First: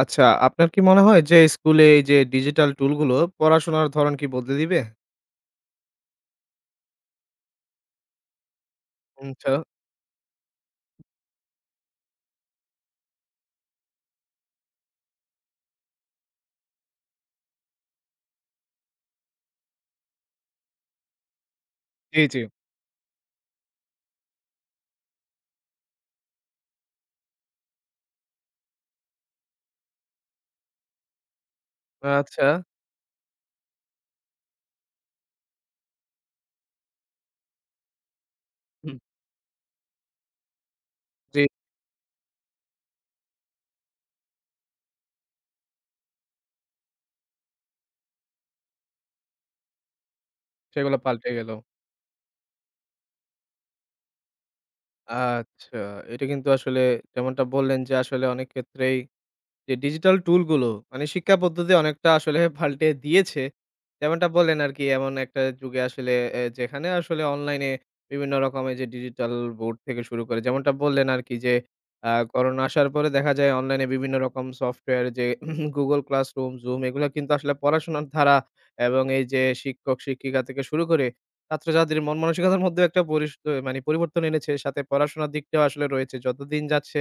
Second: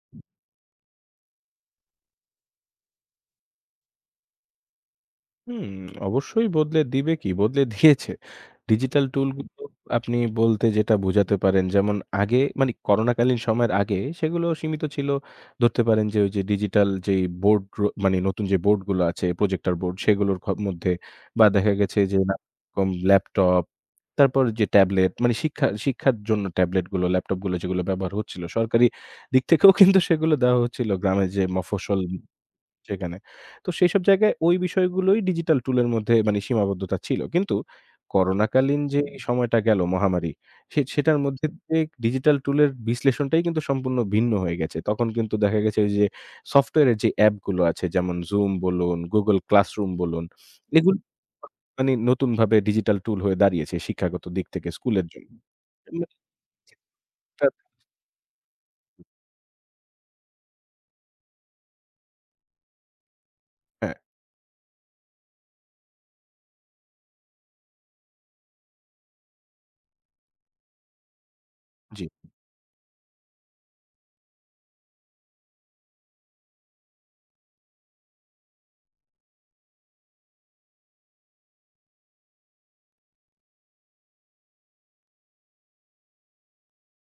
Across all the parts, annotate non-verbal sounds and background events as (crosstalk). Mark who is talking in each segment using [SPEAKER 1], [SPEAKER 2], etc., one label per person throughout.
[SPEAKER 1] আচ্ছা, আপনার কি মনে হয় যে স্কুলে এই যে ডিজিটাল টুলগুলো পড়াশোনার ধরন কি বদলে দিবে?
[SPEAKER 2] হুম, অবশ্যই বদলে দিবে কি, বদলে দিয়েছে। ডিজিটাল
[SPEAKER 1] আচ্ছা,
[SPEAKER 2] টুলগুলো আপনি বলতে যেটা বোঝাতে পারেন, যেমন আগে মানে করোনাকালীন সময়ের আগে সেগুলো সীমিত ছিল। ধরতে পারেন যে ওই যে ডিজিটাল যেই বোর্ড মানে নতুন যে বোর্ডগুলো আছে, প্রজেক্টর বোর্ড, সেগুলোর মধ্যে বা দেখা গেছে যে
[SPEAKER 1] জি, জি।
[SPEAKER 2] নানারকম ল্যাপটপ, তারপর যে ট্যাবলেট মানে শিক্ষার জন্য ট্যাবলেটগুলো, ল্যাপটপগুলো যেগুলো ব্যবহার হচ্ছিল সরকারি দিক থেকেও, কিন্তু সেগুলো দেওয়া হচ্ছিল গ্রামে, যে মফস্বল
[SPEAKER 1] আচ্ছা,
[SPEAKER 2] সেখানে। তো সেইসব জায়গায় ওই বিষয়গুলোই ডিজিটাল টুলের মধ্যে মানে সীমাবদ্ধতা ছিল। কিন্তু করোনাকালীন
[SPEAKER 1] হুম।
[SPEAKER 2] যে এই সময়টা গেল মহামারী, সেটার
[SPEAKER 1] জি,
[SPEAKER 2] মধ্যে দিয়ে ডিজিটাল টুলের বিশ্লেষণটাই কিন্তু সম্পূর্ণ ভিন্ন হয়ে গেছে। তখন কিন্তু দেখা গেছে ওই যে সফটওয়্যারের যে অ্যাপগুলো আছে, যেমন Zoom বলুন, Google Classroom বলুন, এগুলো
[SPEAKER 1] সেগুলো পাল্টে গেল।
[SPEAKER 2] মানে নতুনভাবে ডিজিটাল টুল হয়ে দাঁড়িয়েছে শিক্ষাগত দিক থেকে স্কুলের জন্য।
[SPEAKER 1] আচ্ছা,
[SPEAKER 2] মানে
[SPEAKER 1] এটা কিন্তু আসলে যেমনটা
[SPEAKER 2] একটা-
[SPEAKER 1] বললেন যে আসলে অনেক ক্ষেত্রেই যে ডিজিটাল টুলগুলো মানে শিক্ষা পদ্ধতি অনেকটা আসলে (laughs) পাল্টে দিয়েছে।
[SPEAKER 2] হ্যাঁ,
[SPEAKER 1] যেমনটা বললেন আরকি এমন একটা যুগে আসলে যেখানে আসলে অনলাইনে বিভিন্ন রকমের যে ডিজিটাল বোর্ড থেকে শুরু করে যেমনটা বললেন আরকি যে
[SPEAKER 2] জি,
[SPEAKER 1] করোনা আসার পরে দেখা যায় অনলাইনে বিভিন্ন রকম সফটওয়্যার যে (clears throat) Google Classroom, Zoom এগুলা কিন্তু আসলে পড়াশোনার ধারা এবং এই যে শিক্ষক-শিক্ষিকা থেকে শুরু করে ছাত্রছাত্রীর মন মানসিকতার মধ্যেও একটা মানে পরিবর্তন এনেছে। সাথে পড়াশোনার দিকটাও আসলে রয়েছে। যতদিন যাচ্ছে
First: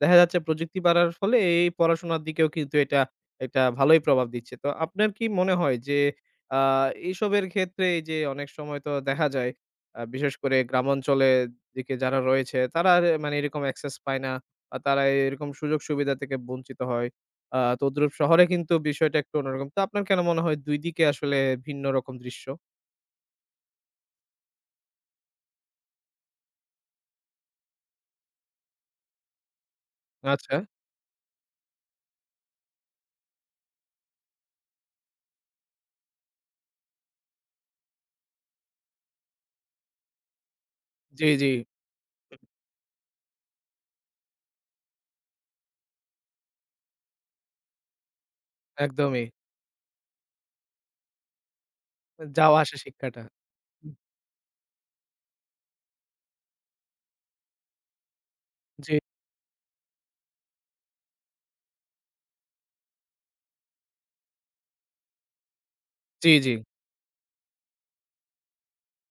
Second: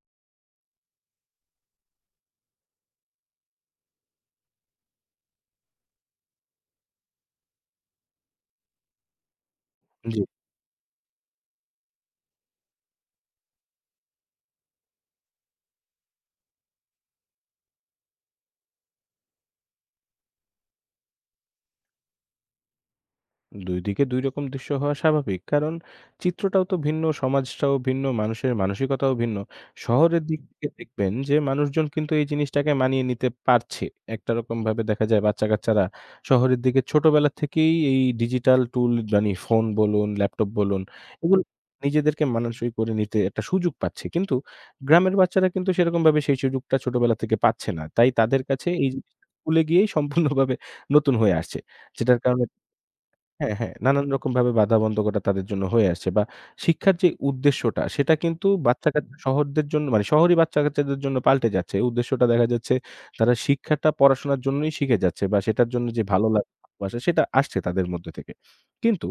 [SPEAKER 1] দেখা যাচ্ছে প্রযুক্তি বাড়ার ফলে এই পড়াশোনার দিকেও কিন্তু এটা একটা ভালোই প্রভাব দিচ্ছে। তো আপনার কি মনে হয় যে আ এসবের ক্ষেত্রে এই যে অনেক সময় তো দেখা যায়
[SPEAKER 2] জি।
[SPEAKER 1] বিশেষ করে গ্রামাঞ্চলের দিকে যারা রয়েছে তারা আর মানে এরকম অ্যাক্সেস পায় না বা তারা এরকম সুযোগ সুবিধা থেকে বঞ্চিত হয়। তদ্রুপ শহরে কিন্তু বিষয়টা একটু অন্যরকম। তো আপনার কেন মনে হয় ২ দিকে আসলে ভিন্ন রকম দৃশ্য?
[SPEAKER 2] দুই দিকে দুই রকম দৃশ্য হওয়া স্বাভাবিক। কারণ চিত্রটাও তো ভিন্ন, সমাজটাও ভিন্ন, মানুষের মানসিকতাও ভিন্ন। শহরের দিক
[SPEAKER 1] আচ্ছা।
[SPEAKER 2] থেকে দেখবেন যে মানুষজন কিন্তু এই জিনিসটাকে মানিয়ে নিতে পারছে। একটা রকমভাবে দেখা যায় বাচ্চা-কাচ্চারা শহরের দিকে ছোটবেলা থেকেই এই ডিজিটাল টুল মানে ফোন বলুন, ল্যাপটপ বলুন,
[SPEAKER 1] জি,
[SPEAKER 2] এগুলো
[SPEAKER 1] জি,
[SPEAKER 2] নিজেদেরকে মানানসই করে নিতে একটা সুযোগ পাচ্ছে। কিন্তু গ্রামের বাচ্চারা কিন্তু সেরকমভাবে সেই সুযোগটা ছোটবেলা থেকে পাচ্ছে না। তাই তাদের কাছে এই জিনিসটা
[SPEAKER 1] একদমই।
[SPEAKER 2] স্কুলে গিয়েই সম্পূর্ণভাবে নতুন হয়ে আসছে। যেটার কারণে,
[SPEAKER 1] যাওয়া আসা শিক্ষাটা।
[SPEAKER 2] হ্যাঁ, হ্যাঁ, নানান রকমভাবে বাধাবন্ধকতা তাদের জন্য হয়ে আসছে বা শিক্ষার যে উদ্দেশ্যটা সেটা কিন্তু
[SPEAKER 1] জি,
[SPEAKER 2] বাচ্চা-কাচ্চা শহরদের জন্য মানে শহরি বাচ্চা-কাচ্চাদের জন্য পাল্টে যাচ্ছে। উদ্দেশ্যটা দেখা যাচ্ছে তারা শিক্ষাটা পড়াশোনার জন্যই শিখে যাচ্ছে বা সেটার জন্য যে ভালো
[SPEAKER 1] জি,
[SPEAKER 2] লাগা,
[SPEAKER 1] জি।
[SPEAKER 2] ভালোবাসা সেটা আসছে তাদের মধ্যে থেকে। কিন্তু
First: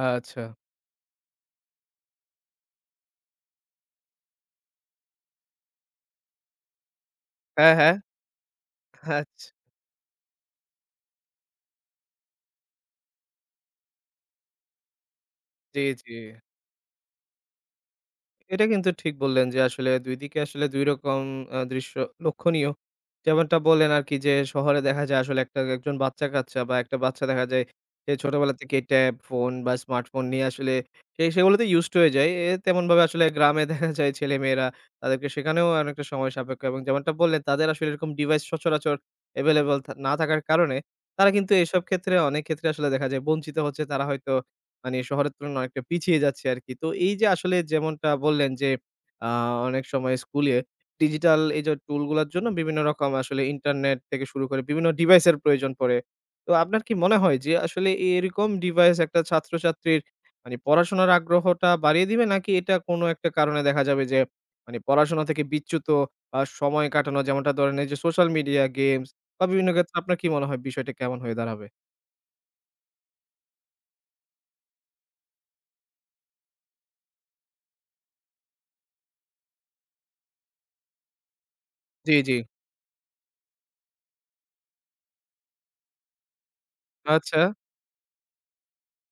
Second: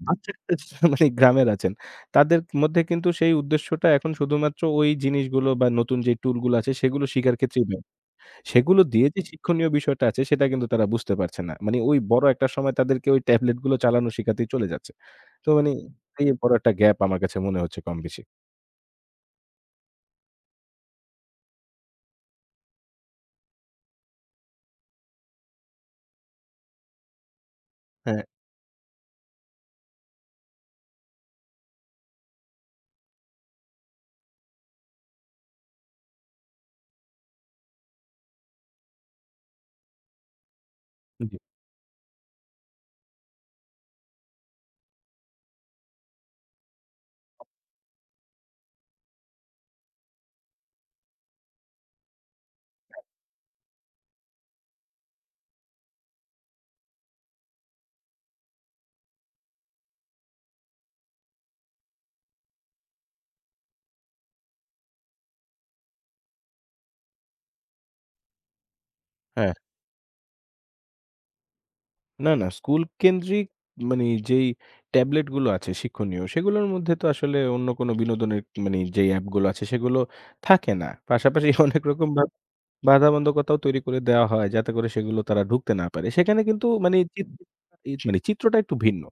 [SPEAKER 1] আচ্ছা।
[SPEAKER 2] বাচ্চা-কাচ্চা (laughs) মানে গ্রামের আছেন, তাদের মধ্যে কিন্তু সেই উদ্দেশ্যটা এখন শুধুমাত্র ওই জিনিসগুলো বা নতুন যে টুলগুলো আছে সেগুলো শিখার ক্ষেত্রেই
[SPEAKER 1] হ্যাঁ, হ্যাঁ।
[SPEAKER 2] ব্যবহার, সেগুলো দিয়ে যে
[SPEAKER 1] আচ্ছা।
[SPEAKER 2] শিক্ষণীয় বিষয়টা আছে সেটা কিন্তু তারা বুঝতে পারছে না। মানে ওই বড় একটা সময় তাদেরকে ওই ট্যাবলেট গুলো চালানো শিখাতেই চলে যাচ্ছে। তো মানে
[SPEAKER 1] জি, জি।
[SPEAKER 2] এই বড় একটা গ্যাপ আমার কাছে মনে হচ্ছে কম বেশি।
[SPEAKER 1] এটা কিন্তু ঠিক বললেন যে আসলে ২ দিকে আসলে ২ রকম দৃশ্য লক্ষণীয়। যেমনটা বললেন আরকি যে শহরে দেখা যায় আসলে একটা একজন বাচ্চা-কাচ্চা বা একটা বাচ্চা দেখা যায় যে
[SPEAKER 2] হ্যাঁ,
[SPEAKER 1] ছোটবেলা থেকে ট্যাব, ফোন বা স্মার্টফোন নিয়ে আসলে সেগুলোতে used হয়ে যায়। তেমনভাবে আসলে গ্রামে দেখা যায় ছেলেমেয়েরা তাদেরকে শেখানেও অনেকটা সময় সাপেক্ষ এবং যেমনটা বললেন তাদের আসলে এরকম ডিভাইস সচরাচর available না থাকার কারণে তারা
[SPEAKER 2] জি।
[SPEAKER 1] কিন্তু এসব ক্ষেত্রে অনেক ক্ষেত্রে আসলে দেখা যায় বঞ্চিত হচ্ছে। তারা হয়তো মানে শহরের তুলনায় অনেকটা পিছিয়ে যাচ্ছে আরকি। তো এই যে আসলে যেমনটা বললেন যে, আ অনেক সময় স্কুলে ডিজিটাল এই যে টুলগুলার জন্য বিভিন্ন রকম আসলে ইন্টারনেট থেকে শুরু করে বিভিন্ন ডিভাইসের প্রয়োজন পড়ে। তো আপনার কি মনে হয় যে আসলে এরকম ডিভাইস একটা ছাত্রছাত্রীর মানে পড়াশোনার আগ্রহটা বাড়িয়ে দিবে? নাকি এটা কোনো একটা কারণে দেখা যাবে যে মানে পড়াশোনা থেকে বিচ্যুত সময় কাটানো যেমনটা ধরেন এই যে সোশ্যাল মিডিয়া, গেমস বা বিভিন্ন ক্ষেত্রে আপনার কি মনে হয় বিষয়টা কেমন হয়ে দাঁড়াবে?
[SPEAKER 2] না, না, স্কুল কেন্দ্রিক মানে যেই ট্যাবলেট গুলো আছে শিক্ষণীয়, সেগুলোর মধ্যে তো আসলে অন্য কোনো বিনোদনের মানে যেই অ্যাপগুলো আছে সেগুলো থাকে না। পাশাপাশি (laughs) অনেক রকম
[SPEAKER 1] জি,
[SPEAKER 2] বা
[SPEAKER 1] জি।
[SPEAKER 2] বাধাবন্ধকতাও তৈরি করে দেওয়া হয় যাতে করে সেগুলো তারা ঢুকতে না পারে। সেখানে কিন্তু মানে চিত
[SPEAKER 1] আচ্ছা।
[SPEAKER 2] ই মানে চিত্রটা একটু ভিন্ন।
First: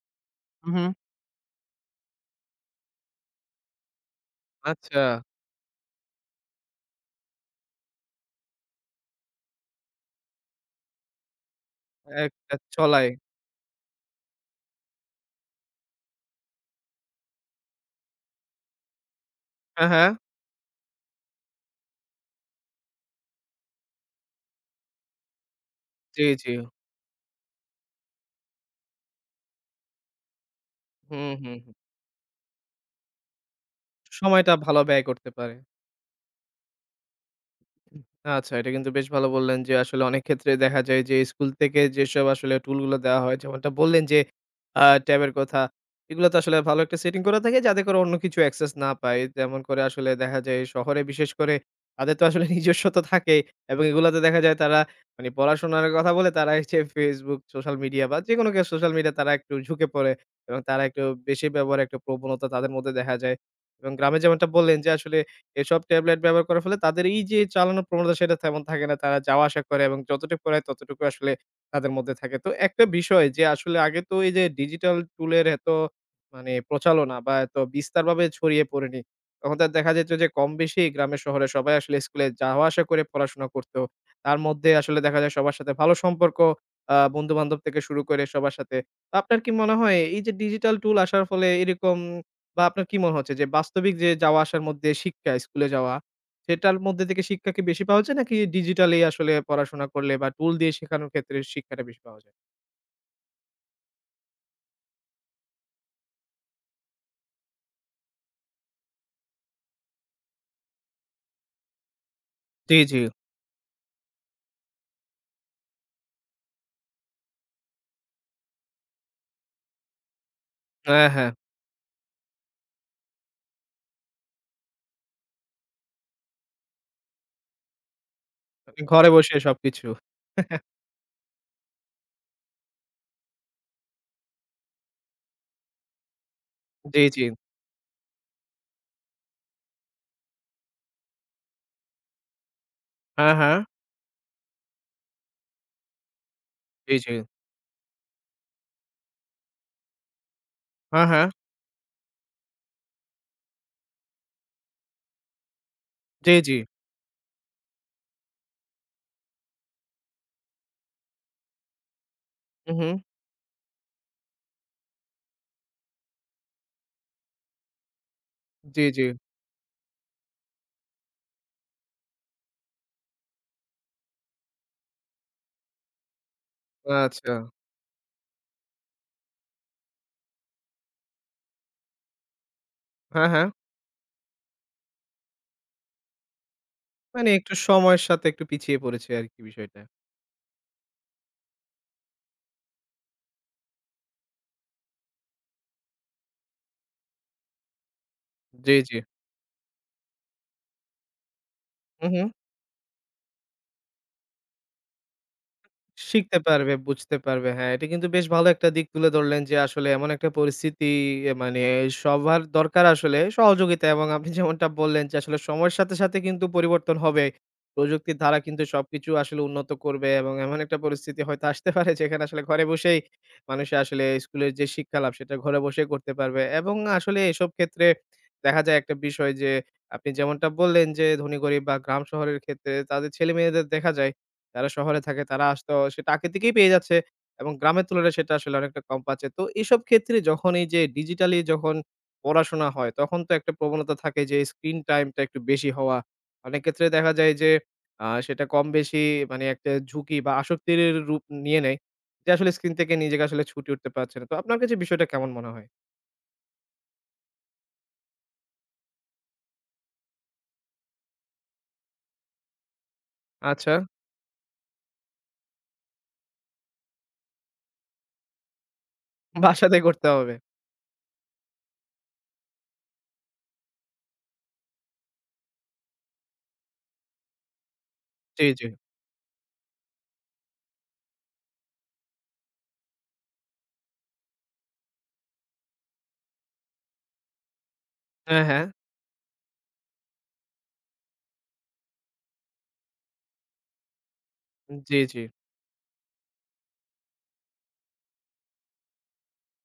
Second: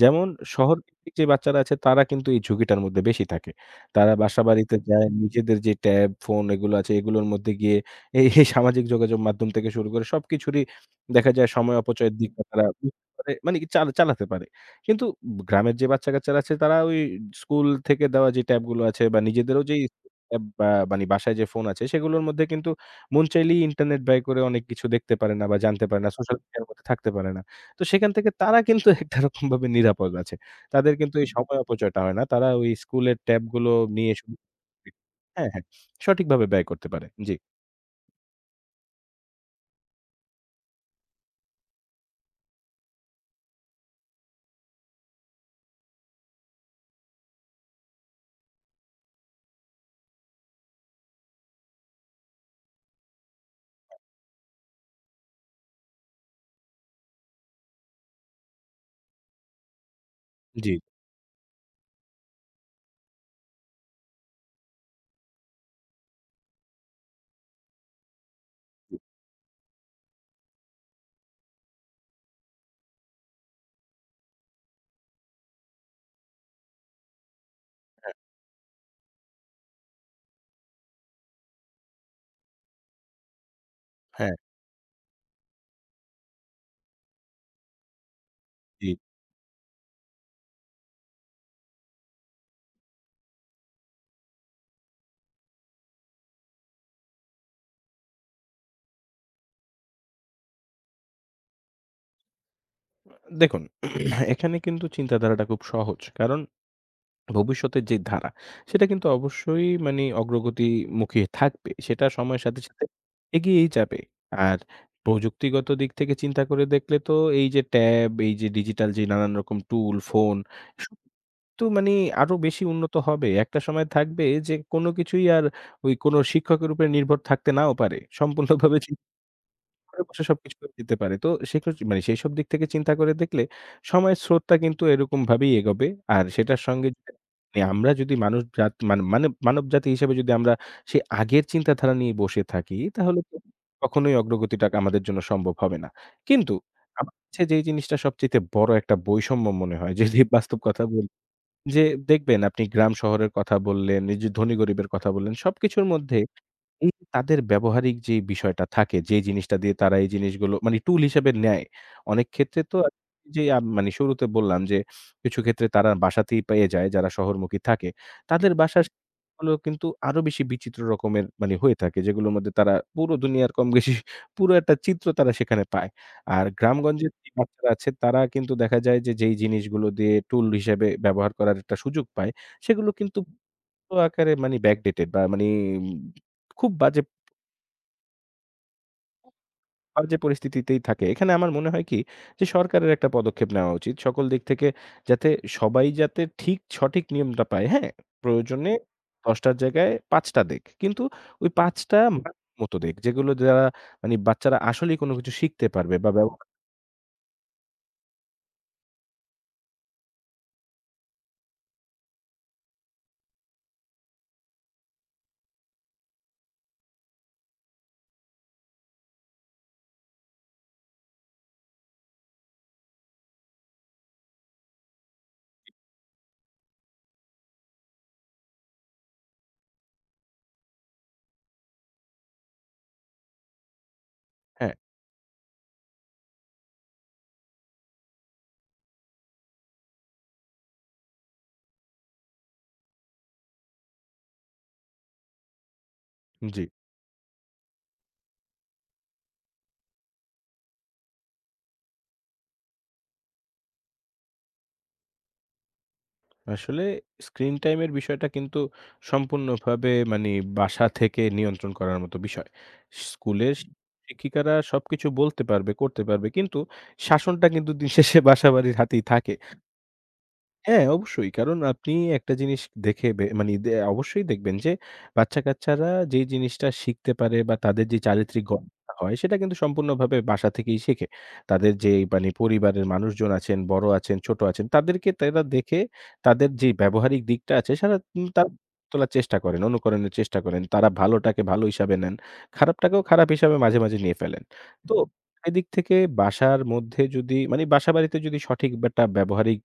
[SPEAKER 2] যেমন
[SPEAKER 1] হুম,
[SPEAKER 2] শহর
[SPEAKER 1] হুম।
[SPEAKER 2] ভিত্তিক যে বাচ্চারা আছে তারা কিন্তু এই ঝুঁকিটার মধ্যে বেশি থাকে। তারা বাসাবাড়িতে
[SPEAKER 1] আচ্ছা।
[SPEAKER 2] যায় নিজেদের যে ট্যাব, ফোন এগুলো আছে, এগুলোর মধ্যে গিয়ে এই সামাজিক যোগাযোগ মাধ্যম থেকে শুরু করে সবকিছুরই দেখা যায় সময় অপচয়ের দিকটা
[SPEAKER 1] একটা
[SPEAKER 2] তারা বুঝতে
[SPEAKER 1] চলায়।
[SPEAKER 2] পারে, মানে কি চালাতে পারে। কিন্তু গ্রামের যে বাচ্চা-কাচ্চারা আছে তারা ওই স্কুল থেকে দেওয়া যে ট্যাব গুলো আছে বা নিজেদেরও যেই
[SPEAKER 1] হ্যাঁ, হ্যাঁ।
[SPEAKER 2] ট্যাব বা মানে বাসায় যে ফোন আছে সেগুলোর মধ্যে কিন্তু মন চাইলেই ইন্টারনেট ব্যয় করে অনেক কিছু দেখতে পারে না বা জানতে পারে না।
[SPEAKER 1] জি,
[SPEAKER 2] সোশ্যাল
[SPEAKER 1] জি।
[SPEAKER 2] মিডিয়ার মধ্যে থাকতে পারে না। তো সেখান থেকে তারা কিন্তু (laughs) একটা রকমভাবে নিরাপদ আছে। তাদের কিন্তু এই
[SPEAKER 1] হুম, হুম,
[SPEAKER 2] সময়
[SPEAKER 1] হুম।
[SPEAKER 2] অপচয়টা হয় না। তারা ওই স্কুলের ট্যাব গুলো নিয়ে শুধু,
[SPEAKER 1] সময়টা ভালো ব্যয় করতে
[SPEAKER 2] হ্যাঁ,
[SPEAKER 1] পারে।
[SPEAKER 2] হ্যাঁ, সঠিকভাবে ব্যয় করতে পারে। জি,
[SPEAKER 1] আচ্ছা, এটা কিন্তু বেশ ভালো বললেন যে, আসলে অনেক ক্ষেত্রে দেখা যায় যে, স্কুল থেকে যেসব আসলে টুলগুলো দেওয়া হয়, যেমনটা বললেন যে, ট্যাবের কথা। এগুলো তো আসলে ভালো একটা সেটিং করা থাকে যাতে করে অন্য কিছু অ্যাক্সেস না পায়। যেমন করে আসলে দেখা যায় শহরে বিশেষ করে তাদের তো আসলে (laughs) নিজস্ব তো থাকেই এবং এগুলাতে দেখা যায় তারা মানে পড়াশোনার কথা বলে তারা হচ্ছে Facebook, সোশ্যাল মিডিয়া বা যেকোনো সোশ্যাল মিডিয়া তারা একটু ঝুঁকে পড়ে এবং
[SPEAKER 2] জি।
[SPEAKER 1] তারা একটু বেশি ব্যবহারের একটা প্রবণতা তাদের মধ্যে দেখা যায়। এবং গ্রামে যেমনটা বললেন যে, আসলে এসব ট্যাবলেট ব্যবহার করার ফলে তাদের এই যে চালানোর প্রবণতা সেটা তেমন থাকে না। তারা যাওয়া আসা করে এবং যতটুকু করায় ততটুকু আসলে তাদের মধ্যে থাকে। তো একটা বিষয় যে আসলে আগে তো এই যে ডিজিটাল টুলের এত মানে প্রচালনা বা এত বিস্তারভাবে ছড়িয়ে পড়েনি। তখন তো দেখা যেত যে কম বেশি গ্রামে শহরে সবাই আসলে স্কুলে যাওয়া আসা করে পড়াশোনা করত।
[SPEAKER 2] হ্যাঁ,
[SPEAKER 1] তার মধ্যে আসলে দেখা যায় সবার সাথে ভালো সম্পর্ক বন্ধু-বান্ধব থেকে শুরু করে সবার সাথে।
[SPEAKER 2] জি।
[SPEAKER 1] তো আপনার কি মনে হয় এই যে ডিজিটাল টুল আসার ফলে এরকম বা আপনার কি মনে হচ্ছে যে বাস্তবিক যে যাওয়া আসার মধ্যে শিক্ষা, স্কুলে যাওয়া, সেটার মধ্যে থেকে শিক্ষা কি বেশি পাওয়া যায় নাকি ডিজিটালি আসলে পড়াশোনা করলে বা টুল দিয়ে শেখানোর ক্ষেত্রে শিক্ষাটা বেশি পাওয়া যায়?
[SPEAKER 2] দেখুন, (clears throat) এখানে কিন্তু চিন্তাধারাটা খুব সহজ। কারণ ভবিষ্যতের যে ধারা, সেটা কিন্তু অবশ্যই মানে অগ্রগতিমুখী থাকবে। সেটা সময়ের সাথে,
[SPEAKER 1] জি,
[SPEAKER 2] সাথে
[SPEAKER 1] জি।
[SPEAKER 2] এগিয়েই যাবে। আর প্রযুক্তিগত দিক থেকে চিন্তা করে দেখলে তো এই যে ট্যাব, এই যে ডিজিটাল যে নানান রকম টুল, ফোন, সব
[SPEAKER 1] হ্যাঁ, হ্যাঁ।
[SPEAKER 2] তো মানে আরো বেশি উন্নত হবে। একটা সময় থাকবে যে কোনো কিছুই আর ওই কোনো শিক্ষকের উপরে নির্ভর থাকতে নাও পারে। সম্পূর্ণভাবে
[SPEAKER 1] ঘরে বসে সবকিছু।
[SPEAKER 2] ঘরে বসে সবকিছু
[SPEAKER 1] (laughs)
[SPEAKER 2] করে দিতে পারে। তো সেক্ষেত্রে মানে সেইসব দিক থেকে চিন্তা করে দেখলে সময়ের স্রোতটা কিন্তু এরকমভাবেই এগোবে। আর সেটার সঙ্গে
[SPEAKER 1] জি,
[SPEAKER 2] যদি
[SPEAKER 1] জি।
[SPEAKER 2] মানে আমরা যদি মানুষ জাত মানে মানে মানবজাতি হিসেবে যদি আমরা সেই আগের চিন্তাধারা নিয়ে বসে থাকি, তাহলে
[SPEAKER 1] হ্যাঁ,
[SPEAKER 2] তো
[SPEAKER 1] হ্যাঁ।
[SPEAKER 2] কখনোই অগ্রগতিটা আমাদের জন্য সম্ভব হবে না। কিন্তু
[SPEAKER 1] জি, জি।
[SPEAKER 2] আমার কাছে যেই জিনিসটা সবচাইতে বড় একটা বৈষম্য মনে হয় যদি বাস্তব কথা
[SPEAKER 1] হ্যাঁ,
[SPEAKER 2] বলি,
[SPEAKER 1] হ্যাঁ।
[SPEAKER 2] যে দেখবেন আপনি গ্রাম শহরের কথা বললেন, এই যে ধনী গরিবের কথা বললেন, সবকিছুর মধ্যে
[SPEAKER 1] জি, জি।
[SPEAKER 2] এই তাদের ব্যবহারিক যে বিষয়টা থাকে, যে জিনিসটা দিয়ে তারা এই জিনিসগুলো মানে টুল হিসেবে নেয়। অনেক ক্ষেত্রে
[SPEAKER 1] হু,
[SPEAKER 2] তো,
[SPEAKER 1] হু।
[SPEAKER 2] যে মানে শুরুতে বললাম যে কিছু ক্ষেত্রে তারা বাসাতেই পেয়ে যায় যারা শহরমুখী থাকে। তাদের
[SPEAKER 1] জি,
[SPEAKER 2] বাসার
[SPEAKER 1] জি।
[SPEAKER 2] গুলো কিন্তু আরো বেশি বিচিত্র রকমের মানে হয়ে থাকে, যেগুলোর মধ্যে তারা পুরো দুনিয়ার কম বেশি (laughs) পুরো একটা চিত্র তারা সেখানে পায়। আর গ্রামগঞ্জের যে
[SPEAKER 1] আচ্ছা।
[SPEAKER 2] বাচ্চারা আছে তারা কিন্তু দেখা যায় যে যেই জিনিসগুলো দিয়ে টুল হিসেবে ব্যবহার করার একটা সুযোগ পায় সেগুলো কিন্তু
[SPEAKER 1] হ্যাঁ, হ্যাঁ।
[SPEAKER 2] বড় আকারে মানে backdated বা মানি খুব বাজে,
[SPEAKER 1] মানে একটু সময়ের সাথে একটু পিছিয়ে পড়েছে আরকি বিষয়টা।
[SPEAKER 2] বাজে পরিস্থিতিতেই থাকে। এখানে আমার মনে হয় কি, যে সরকারের একটা পদক্ষেপ নেওয়া উচিত। সকল দিক থেকে যাতে সবাই যাতে ঠিক সঠিক নিয়মটা পায়, হ্যাঁ? প্রয়োজনে
[SPEAKER 1] জি, জি।
[SPEAKER 2] ১০ টার জায়গায় ৫ টা দিক। কিন্তু ওই ৫ টা
[SPEAKER 1] হু, হু।
[SPEAKER 2] মতো দিক যেগুলো যারা, মানে বাচ্চারা আসলেই কোনো কিছু শিখতে পারবে বা
[SPEAKER 1] শিখতে পারবে, বুঝতে পারবে। হ্যাঁ, এটা কিন্তু বেশ ভালো একটা দিক তুলে ধরলেন যে আসলে এমন একটা পরিস্থিতি মানে সবার দরকার আসলে সহযোগিতা এবং আপনি যেমনটা বললেন যে আসলে সময়ের সাথে, সাথে কিন্তু পরিবর্তন হবে। প্রযুক্তির ধারা কিন্তু সবকিছু আসলে উন্নত করবে এবং এমন একটা পরিস্থিতি হয়তো আসতে পারে যেখানে আসলে ঘরে বসেই মানুষ আসলে স্কুলের যে শিক্ষা লাভ সেটা ঘরে বসেই করতে পারবে এবং আসলে এসব ক্ষেত্রে দেখা যায় একটা বিষয় যে আপনি যেমনটা বললেন যে ধনী গরিব বা গ্রাম শহরের ক্ষেত্রে তাদের ছেলেমেয়েদের দেখা যায় যারা
[SPEAKER 2] হ্যাঁ,
[SPEAKER 1] শহরে থাকে তারা আসতো সেটা আগে থেকেই পেয়ে যাচ্ছে এবং গ্রামের তুলনায় সেটা আসলে অনেকটা কম পাচ্ছে। তো এসব ক্ষেত্রে যখন এই যে ডিজিটালি যখন পড়াশোনা হয় তখন তো একটা প্রবণতা থাকে যে স্ক্রিন টাইমটা একটু বেশি হওয়া। অনেক
[SPEAKER 2] জি।
[SPEAKER 1] ক্ষেত্রে দেখা যায় যে সেটা কম বেশি মানে একটা ঝুঁকি বা আসক্তির রূপ নিয়ে নেয়। যে আসলে স্ক্রিন থেকে নিজেকে আসলে ছুটে উঠতে পারছে না। তো আপনার কাছে বিষয়টা কেমন মনে হয়?
[SPEAKER 2] আসলে স্ক্রিন টাইমের বিষয়টা কিন্তু সম্পূর্ণভাবে মানে বাসা থেকে নিয়ন্ত্রণ করার মতো বিষয়। স্কুলের
[SPEAKER 1] আচ্ছা,
[SPEAKER 2] শিক্ষিকারা সবকিছু বলতে পারবে, করতে পারবে। কিন্তু শাসনটা কিন্তু দিন শেষে বাসাবাড়ির হাতেই থাকে।
[SPEAKER 1] বাসাতেই করতে হবে।
[SPEAKER 2] হ্যাঁ, অবশ্যই। কারণ আপনি একটা জিনিস দেখে বে মানি দে অবশ্যই দেখবেন যে বাচ্চা-কাচ্চারা যেই জিনিসটা শিখতে পারে বা তাদের যে চারিত্রিক
[SPEAKER 1] জি, জি।
[SPEAKER 2] গঠনটা হয়, সেটা কিন্তু সম্পূর্ণভাবে বাসা থেকেই শেখে। তাদের যে মানি পরিবারের মানুষজন আছেন, বড় আছেন, ছোট আছেন, তাদেরকে তারা দেখে তাদের যে ব্যবহারিক দিকটা আছে সারা
[SPEAKER 1] হ্যাঁ,
[SPEAKER 2] তারা
[SPEAKER 1] হ্যাঁ।
[SPEAKER 2] তোলার চেষ্টা করেন, অনুকরণের চেষ্টা করেন। তারা ভালোটাকে ভালো হিসাবে নেন। খারাপটাকেও খারাপ হিসাবে মাঝে, মাঝে নিয়ে ফেলেন। তো
[SPEAKER 1] জি,
[SPEAKER 2] হুম।
[SPEAKER 1] জি।
[SPEAKER 2] এদিক থেকে বাসার মধ্যে যদি মানি বাসাবাড়িতে যদি সঠিক একটা ব্যবহারিক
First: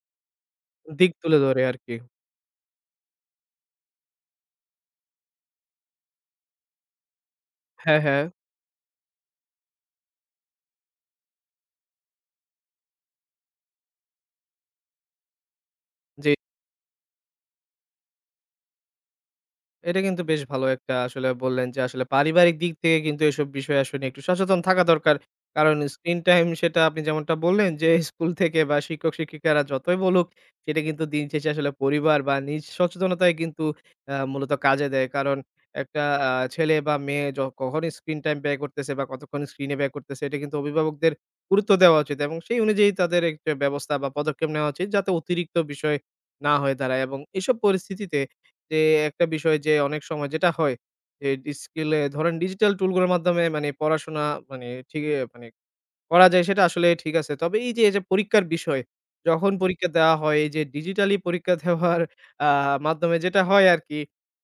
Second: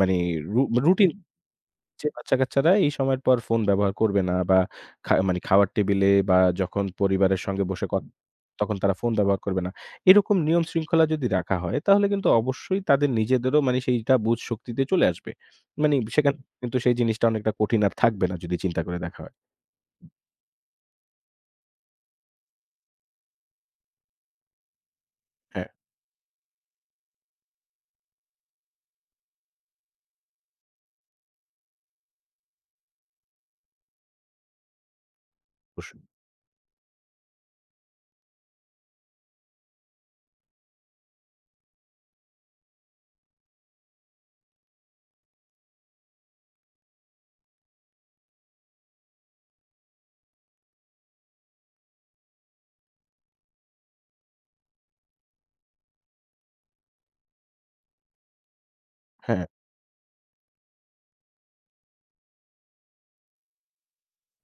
[SPEAKER 2] মানে রু রুটিন
[SPEAKER 1] দিক তুলে ধরে আরকি।
[SPEAKER 2] যে বাচ্চা-কাচ্চারা এই সময়ের পর ফোন ব্যবহার করবে না বা মানে খাওয়ার টেবিলে বা যখন পরিবারের সঙ্গে বসে
[SPEAKER 1] হ্যাঁ, হ্যাঁ।
[SPEAKER 2] তখন তারা ফোন ব্যবহার করবে না। এরকম নিয়ম শৃঙ্খলা যদি রাখা হয় তাহলে কিন্তু অবশ্যই তাদের নিজেদেরও মানে সেইটা বুঝ শক্তিতে চলে আসবে। মানে
[SPEAKER 1] জি।
[SPEAKER 2] সেখানে কিন্তু সেই জিনিসটা অনেকটা কঠিন আর থাকবে না যদি চিন্তা করে দেখা হয়।
[SPEAKER 1] এটা কিন্তু বেশ ভালো একটা আসলে বললেন যে আসলে পারিবারিক দিক থেকে কিন্তু এসব বিষয়ে আসলে একটু সচেতন থাকা দরকার।
[SPEAKER 2] হ্যাঁ,
[SPEAKER 1] কারণ স্ক্রিন টাইম সেটা আপনি যেমনটা বললেন যে স্কুল থেকে বা শিক্ষক-শিক্ষিকারা যতই বলুক সেটা কিন্তু দিন শেষে আসলে পরিবার বা নিজ সচেতনতায় কিন্তু মূলত কাজে দেয়। কারণ
[SPEAKER 2] অবশ্যই।
[SPEAKER 1] একটা ছেলে বা মেয়ে কখন স্ক্রিন টাইম ব্যয় করতেছে বা কতক্ষণ স্ক্রিনে ব্যয় করতেছে এটা কিন্তু অভিভাবকদের গুরুত্ব দেওয়া উচিত এবং সেই অনুযায়ী তাদের একটা ব্যবস্থা বা পদক্ষেপ নেওয়া উচিত যাতে অতিরিক্ত বিষয় না হয়ে দাঁড়ায় এবং এসব পরিস্থিতিতে যে একটা বিষয় যে অনেক সময় যেটা হয় যে স্কিলে ধরেন ডিজিটাল টুলগুলোর মাধ্যমে মানে পড়াশোনা মানে ঠিক মানে করা যায় সেটা আসলে ঠিক আছে। তবে এই যে, এই যে পরীক্ষার বিষয়,
[SPEAKER 2] হ্যাঁ,
[SPEAKER 1] যখন পরীক্ষা দেওয়া হয় এই যে ডিজিটালি পরীক্ষা দেওয়ার আ মাধ্যমে যেটা হয় আরকি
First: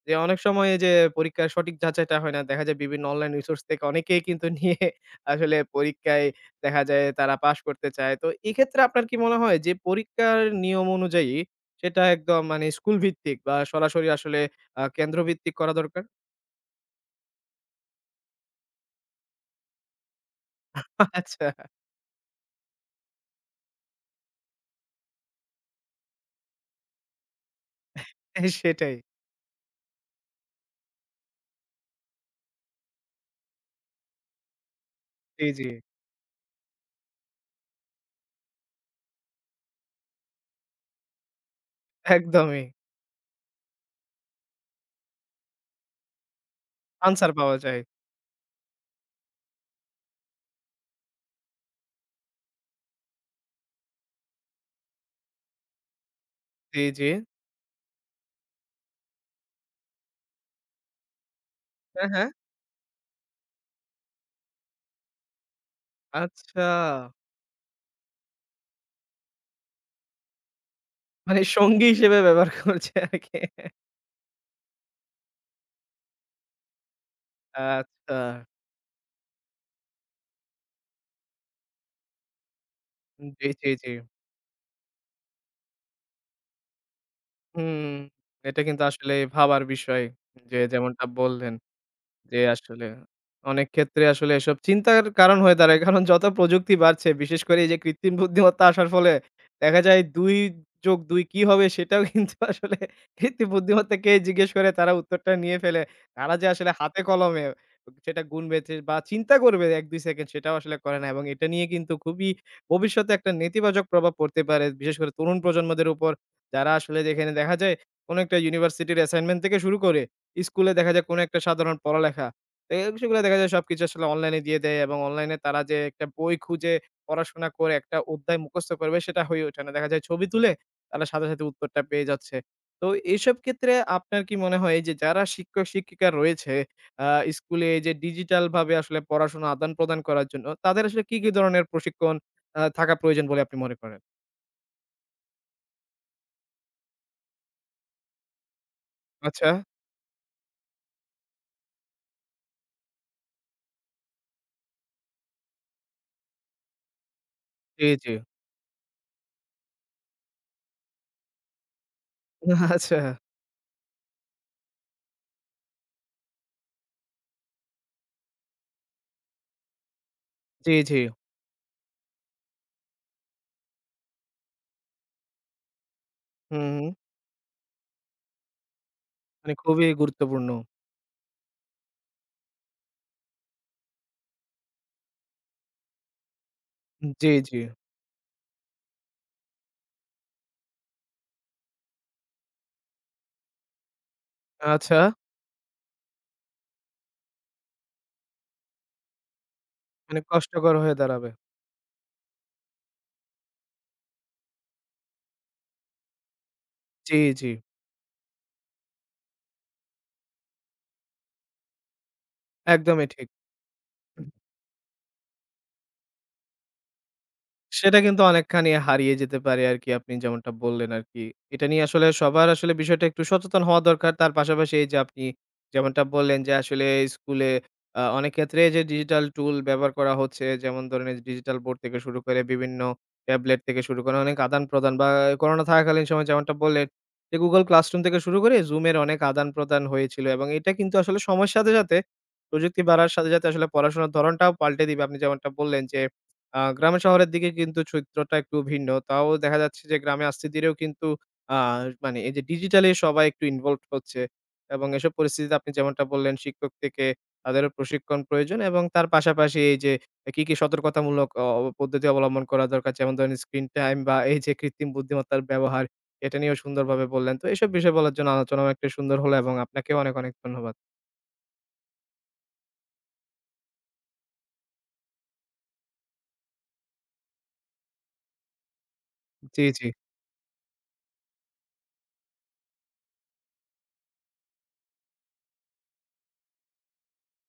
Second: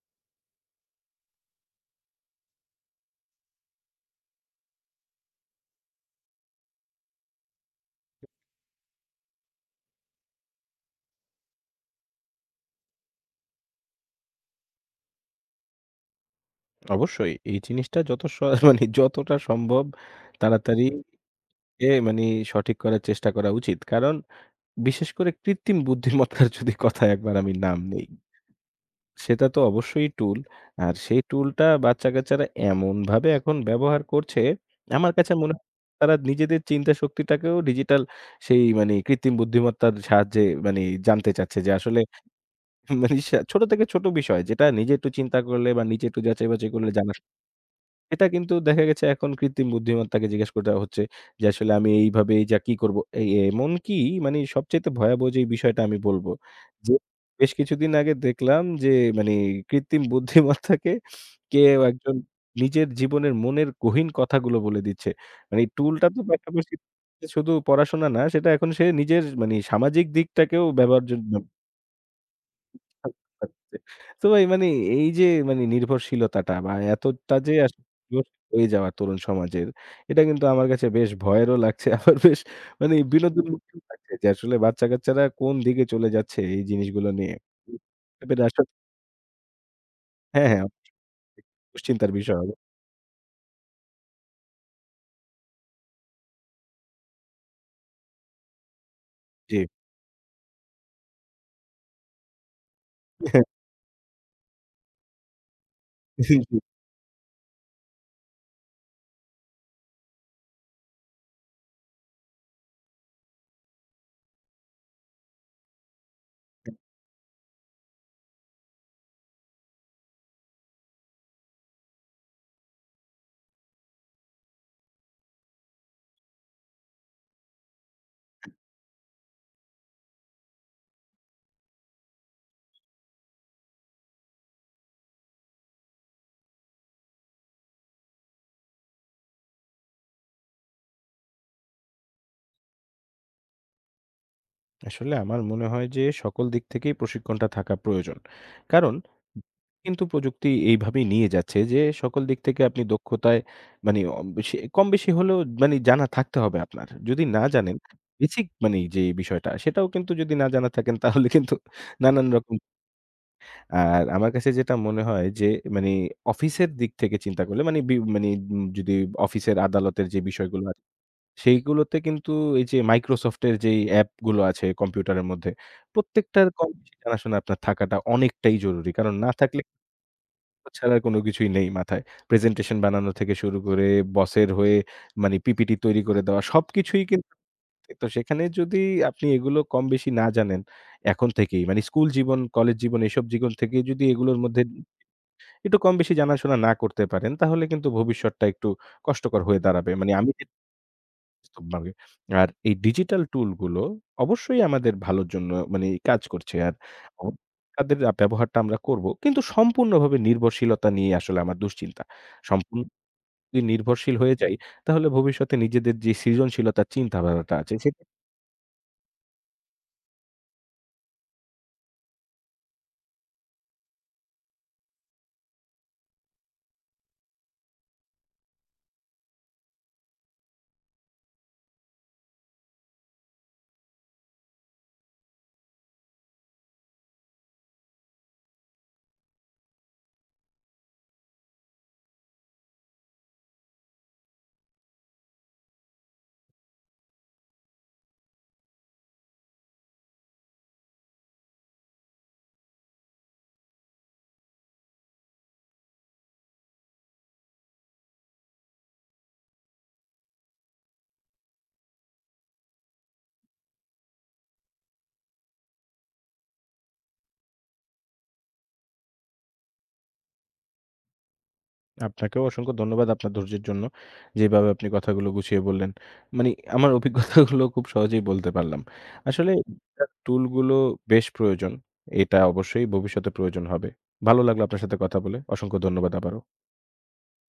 [SPEAKER 1] যে, অনেক সময় এই যে পরীক্ষার সঠিক যাচাইটা হয় না। দেখা যায় বিভিন্ন অনলাইন রিসোর্স থেকে অনেকেই কিন্তু নিয়ে আসলে পরীক্ষায় দেখা যায় তারা পাস করতে চায়। তো এক্ষেত্রে আপনার কি মনে হয় যে পরীক্ষার নিয়ম অনুযায়ী সেটা একদম মানে স্কুল ভিত্তিক বা সরাসরি আসলে কেন্দ্র ভিত্তিক করা দরকার?
[SPEAKER 2] অবশ্যই এই জিনিসটা যত স (laughs) মানে যতটা সম্ভব তাড়াতাড়ি
[SPEAKER 1] আচ্ছা
[SPEAKER 2] মানে সঠিক করার চেষ্টা করা উচিত। কারণ বিশেষ করে কৃত্রিম বুদ্ধিমত্তার যদি কথা একবার আমি নাম নেই,
[SPEAKER 1] সেটাই।
[SPEAKER 2] সেটা তো অবশ্যই টুল। আর সেই টুলটা বাচ্চা-কাচ্চারা এমনভাবে এখন ব্যবহার করছে, আমার কাছে
[SPEAKER 1] জি,
[SPEAKER 2] মনে
[SPEAKER 1] জি।
[SPEAKER 2] হয় তারা নিজেদের চিন্তা শক্তিটাকেও ডিজিটাল সেই মানে কৃত্রিম বুদ্ধিমত্তার সাহায্যে মানে জানতে চাচ্ছে যে আসলে
[SPEAKER 1] একদমই।
[SPEAKER 2] মানে ছোট থেকে ছোট বিষয় যেটা নিজে একটু চিন্তা করলে বা নিজে একটু যাচাই-বাছাই করলে জানা।
[SPEAKER 1] আনসার পাওয়া যায়।
[SPEAKER 2] এটা কিন্তু দেখা গেছে এখন কৃত্রিম বুদ্ধিমত্তাকে জিজ্ঞেস করা হচ্ছে যে আসলে আমি এইভাবে এই যা কি করব? এই, এমনকি মানে সবচাইতে ভয়াবহ যেই বিষয়টা আমি বলব,
[SPEAKER 1] জি,
[SPEAKER 2] যে
[SPEAKER 1] জি।
[SPEAKER 2] বেশ কিছুদিন আগে দেখলাম যে মানে কৃত্রিম বুদ্ধিমত্তাকে কেউ
[SPEAKER 1] হ্যাঁ,
[SPEAKER 2] একজন
[SPEAKER 1] হ্যাঁ।
[SPEAKER 2] নিজের জীবনের মনের গহীন কথাগুলো বলে দিচ্ছে। মানে এই টুলটা তো
[SPEAKER 1] আচ্ছা।
[SPEAKER 2] পাশাপাশি শুধু পড়াশোনা না, সেটা এখন সে নিজের মানে সামাজিক দিকটাকেও ব্যবহার।
[SPEAKER 1] মানে সঙ্গী হিসেবে ব্যবহার (laughs) করছে আরকি।
[SPEAKER 2] তো ভাই মানে এই যে মানে নির্ভরশীলতাটা বা এতটা যে আসলে
[SPEAKER 1] আচ্ছা।
[SPEAKER 2] নির্ভরশীল হয়ে যাওয়া তরুণ সমাজের, এটা কিন্তু আমার কাছে বেশ ভয়েরও লাগছে। (laughs) আবার বেশ মানে বিনোদন
[SPEAKER 1] জি, জি,
[SPEAKER 2] মুখীও
[SPEAKER 1] জি।
[SPEAKER 2] লাগছে যে আসলে বাচ্চা-কাচ্চারা কোন দিকে চলে যাচ্ছে এই জিনিসগুলো নিয়ে।
[SPEAKER 1] হুম।
[SPEAKER 2] এটা
[SPEAKER 1] এটা
[SPEAKER 2] আসলে,
[SPEAKER 1] কিন্তু আসলে ভাবার বিষয়।
[SPEAKER 2] হ্যাঁ,
[SPEAKER 1] যে
[SPEAKER 2] হ্যাঁ,
[SPEAKER 1] যেমনটা বললেন।
[SPEAKER 2] দুশ্চিন্তার বিষয়
[SPEAKER 1] জি,
[SPEAKER 2] হবে।
[SPEAKER 1] আসলে অনেক ক্ষেত্রে আসলে এসব চিন্তার কারণ হয়ে দাঁড়ায়। (laughs) কারণ যত প্রযুক্তি বাড়ছে বিশেষ করে এই যে কৃত্রিম বুদ্ধিমত্তা আসার ফলে
[SPEAKER 2] জি।
[SPEAKER 1] দেখা যায় ২+২ কি হবে সেটাও কিন্তু (laughs) আসলে কৃত্রিম বুদ্ধিমত্তাকে জিজ্ঞেস করে তারা উত্তরটা নিয়ে ফেলে। তারা যে
[SPEAKER 2] জি।
[SPEAKER 1] আসলে হাতে কলমে সেটা গুনবেছে বা চিন্তা করবে ১-২ সেকেন্ড সেটাও আসলে করে না এবং এটা নিয়ে কিন্তু খুবই ভবিষ্যতে একটা নেতিবাচক প্রভাব পড়তে পারে। বিশেষ করে তরুণ প্রজন্মদের উপর যারা আসলে যেখানে দেখা যায় কোনো একটা ইউনিভার্সিটির অ্যাসাইনমেন্ট থেকে শুরু করে স্কুলে দেখা যায় কোনো একটা সাধারণ পড়ালেখা। তো এই সেগুলো দেখা যায় সবকিছু আসলে অনলাইনে দিয়ে দেয় এবং অনলাইনে তারা যে একটা বই খুঁজে পড়াশোনা করে একটা অধ্যায় মুখস্থ করবে সেটা হয়ে ওঠে না। দেখা যায় ছবি তুলে তারা সাথে, সাথে উত্তরটা পেয়ে যাচ্ছে। তো এইসব ক্ষেত্রে আপনার কি মনে হয় যে যারা শিক্ষক-শিক্ষিকা রয়েছে আ স্কুলে এই যে ডিজিটালভাবে আসলে পড়াশোনা আদান-প্রদান করার জন্য তাদের আসলে কি, কি ধরনের প্রশিক্ষণ থাকা প্রয়োজন বলে আপনি মনে করেন?
[SPEAKER 2] আসলে আমার মনে হয় যে সকল দিক থেকেই প্রশিক্ষণটা থাকা প্রয়োজন। কারণ
[SPEAKER 1] আচ্ছা,
[SPEAKER 2] কিন্তু প্রযুক্তি এইভাবেই নিয়ে যাচ্ছে যে সকল দিক থেকে আপনি দক্ষতায় মানে অম বেশি কম বেশি হলেও মানে জানা থাকতে হবে আপনার। যদি না, জি, জানেন
[SPEAKER 1] জি, জি।
[SPEAKER 2] বেসিক মানে যে বিষয়টা, সেটাও কিন্তু যদি না জানা থাকেন তাহলে কিন্তু নানান রকম।
[SPEAKER 1] আচ্ছা,
[SPEAKER 2] আর আমার কাছে যেটা মনে হয় যে মানে অফিসের দিক থেকে চিন্তা করলে মানে মানে যদি অফিসের আদালতের যে বিষয়গুলো
[SPEAKER 1] জি,
[SPEAKER 2] আছে
[SPEAKER 1] জি।
[SPEAKER 2] সেইগুলোতে কিন্তু এই যে Microsoft এর যেই অ্যাপগুলো আছে কম্পিউটারের মধ্যে, প্রত্যেকটার কম
[SPEAKER 1] হুম, হুম।
[SPEAKER 2] বেশি জানাশোনা আপনার থাকাটা অনেকটাই জরুরি। কারণ না
[SPEAKER 1] মানে
[SPEAKER 2] থাকলে
[SPEAKER 1] খুবই গুরুত্বপূর্ণ।
[SPEAKER 2] ছাড়া কোনো কিছুই নেই মাথায়। প্রেজেন্টেশন বানানো থেকে শুরু করে বসের হয়ে মানে পিপিটি তৈরি করে দেওয়া সবকিছুই কিন্তু।
[SPEAKER 1] জি, জি।
[SPEAKER 2] তো সেখানে যদি আপনি এগুলো কম বেশি না জানেন, এখন থেকেই মানে স্কুল জীবন, কলেজ জীবন, এসব জীবন থেকেই যদি এগুলোর মধ্যে
[SPEAKER 1] আচ্ছা,
[SPEAKER 2] একটু কম বেশি জানাশোনা না করতে পারেন তাহলে কিন্তু ভবিষ্যৎটা একটু কষ্টকর হয়ে দাঁড়াবে। মানে
[SPEAKER 1] মানে
[SPEAKER 2] আমি
[SPEAKER 1] কষ্টকর হয়ে দাঁড়াবে।
[SPEAKER 2] বাস্তব ভাবে। আর এই ডিজিটাল টুলগুলো অবশ্যই আমাদের ভালোর জন্য মানে কাজ করছে। আর
[SPEAKER 1] জি,
[SPEAKER 2] অ
[SPEAKER 1] জি।
[SPEAKER 2] তাদের ব্যবহারটা আমরা করব। কিন্তু সম্পূর্ণভাবে নির্ভরশীলতা নিয়ে আসলে আমার দুশ্চিন্তা। সম্পূর্ণ
[SPEAKER 1] একদমই ঠিক।
[SPEAKER 2] যদি নির্ভরশীল হয়ে যাই, তাহলে ভবিষ্যতে নিজেদের যে সৃজনশীলতার চিন্তাধারাটা আছে
[SPEAKER 1] সেটা
[SPEAKER 2] সেটা।
[SPEAKER 1] কিন্তু অনেকখানি হারিয়ে যেতে পারে আরকি আপনি যেমনটা বললেন আরকি। এটা নিয়ে আসলে সবার আসলে বিষয়টা একটু সচেতন হওয়া দরকার। তার পাশাপাশি এই যে আপনি যেমনটা বললেন যে আসলে স্কুলে অনেক ক্ষেত্রে এই যে ডিজিটাল টুল ব্যবহার করা হচ্ছে যেমন ধরেন এই যে ডিজিটাল বোর্ড থেকে শুরু করে বিভিন্ন ট্যাবলেট থেকে শুরু করে অনেক আদান-প্রদান বা করোনা থাকাকালীন সময়ে যেমনটা বললেন যে Google Classroom থেকে শুরু করে Zoom এর অনেক আদান-প্রদান হয়েছিল এবং এটা কিন্তু আসলে সময়ের সাথে, সাথে প্রযুক্তি বাড়ার সাথে, সাথে আসলে পড়াশোনার ধরনটাও পাল্টে দিবে। আপনি যেমনটা বললেন যে গ্রামে শহরের দিকে কিন্তু চিত্রটা একটু ভিন্ন। তাও দেখা যাচ্ছে যে গ্রামে আস্তে ধীরেও কিন্তু আ মানে এই যে ডিজিটালি সবাই একটু ইনভলভড হচ্ছে। এবং এসব পরিস্থিতিতে আপনি যেমনটা বললেন শিক্ষক থেকে তাদেরও প্রশিক্ষণ প্রয়োজন এবং তার পাশাপাশি এই যে কি, কি সতর্কতামূলক অ অ পদ্ধতি অবলম্বন করা দরকার যেমন ধরেন স্ক্রিন টাইম বা এই যে কৃত্রিম বুদ্ধিমত্তার ব্যবহার এটা নিয়েও সুন্দরভাবে বললেন। তো এসব বিষয় বলার জন্য আলোচনাও একটা সুন্দর হলো এবং আপনাকেও অনেক, অনেক ধন্যবাদ।
[SPEAKER 2] আপনাকেও অসংখ্য ধন্যবাদ আপনার ধৈর্যের জন্য। যেভাবে আপনি কথাগুলো গুছিয়ে বললেন, মানে আমার অভিজ্ঞতাগুলো খুব সহজেই বলতে পারলাম। আসলে
[SPEAKER 1] জি, জি।
[SPEAKER 2] টুলগুলো বেশ প্রয়োজন। এটা অবশ্যই ভবিষ্যতে প্রয়োজন হবে। ভালো লাগলো আপনার সাথে কথা বলে। অসংখ্য ধন্যবাদ আবারও।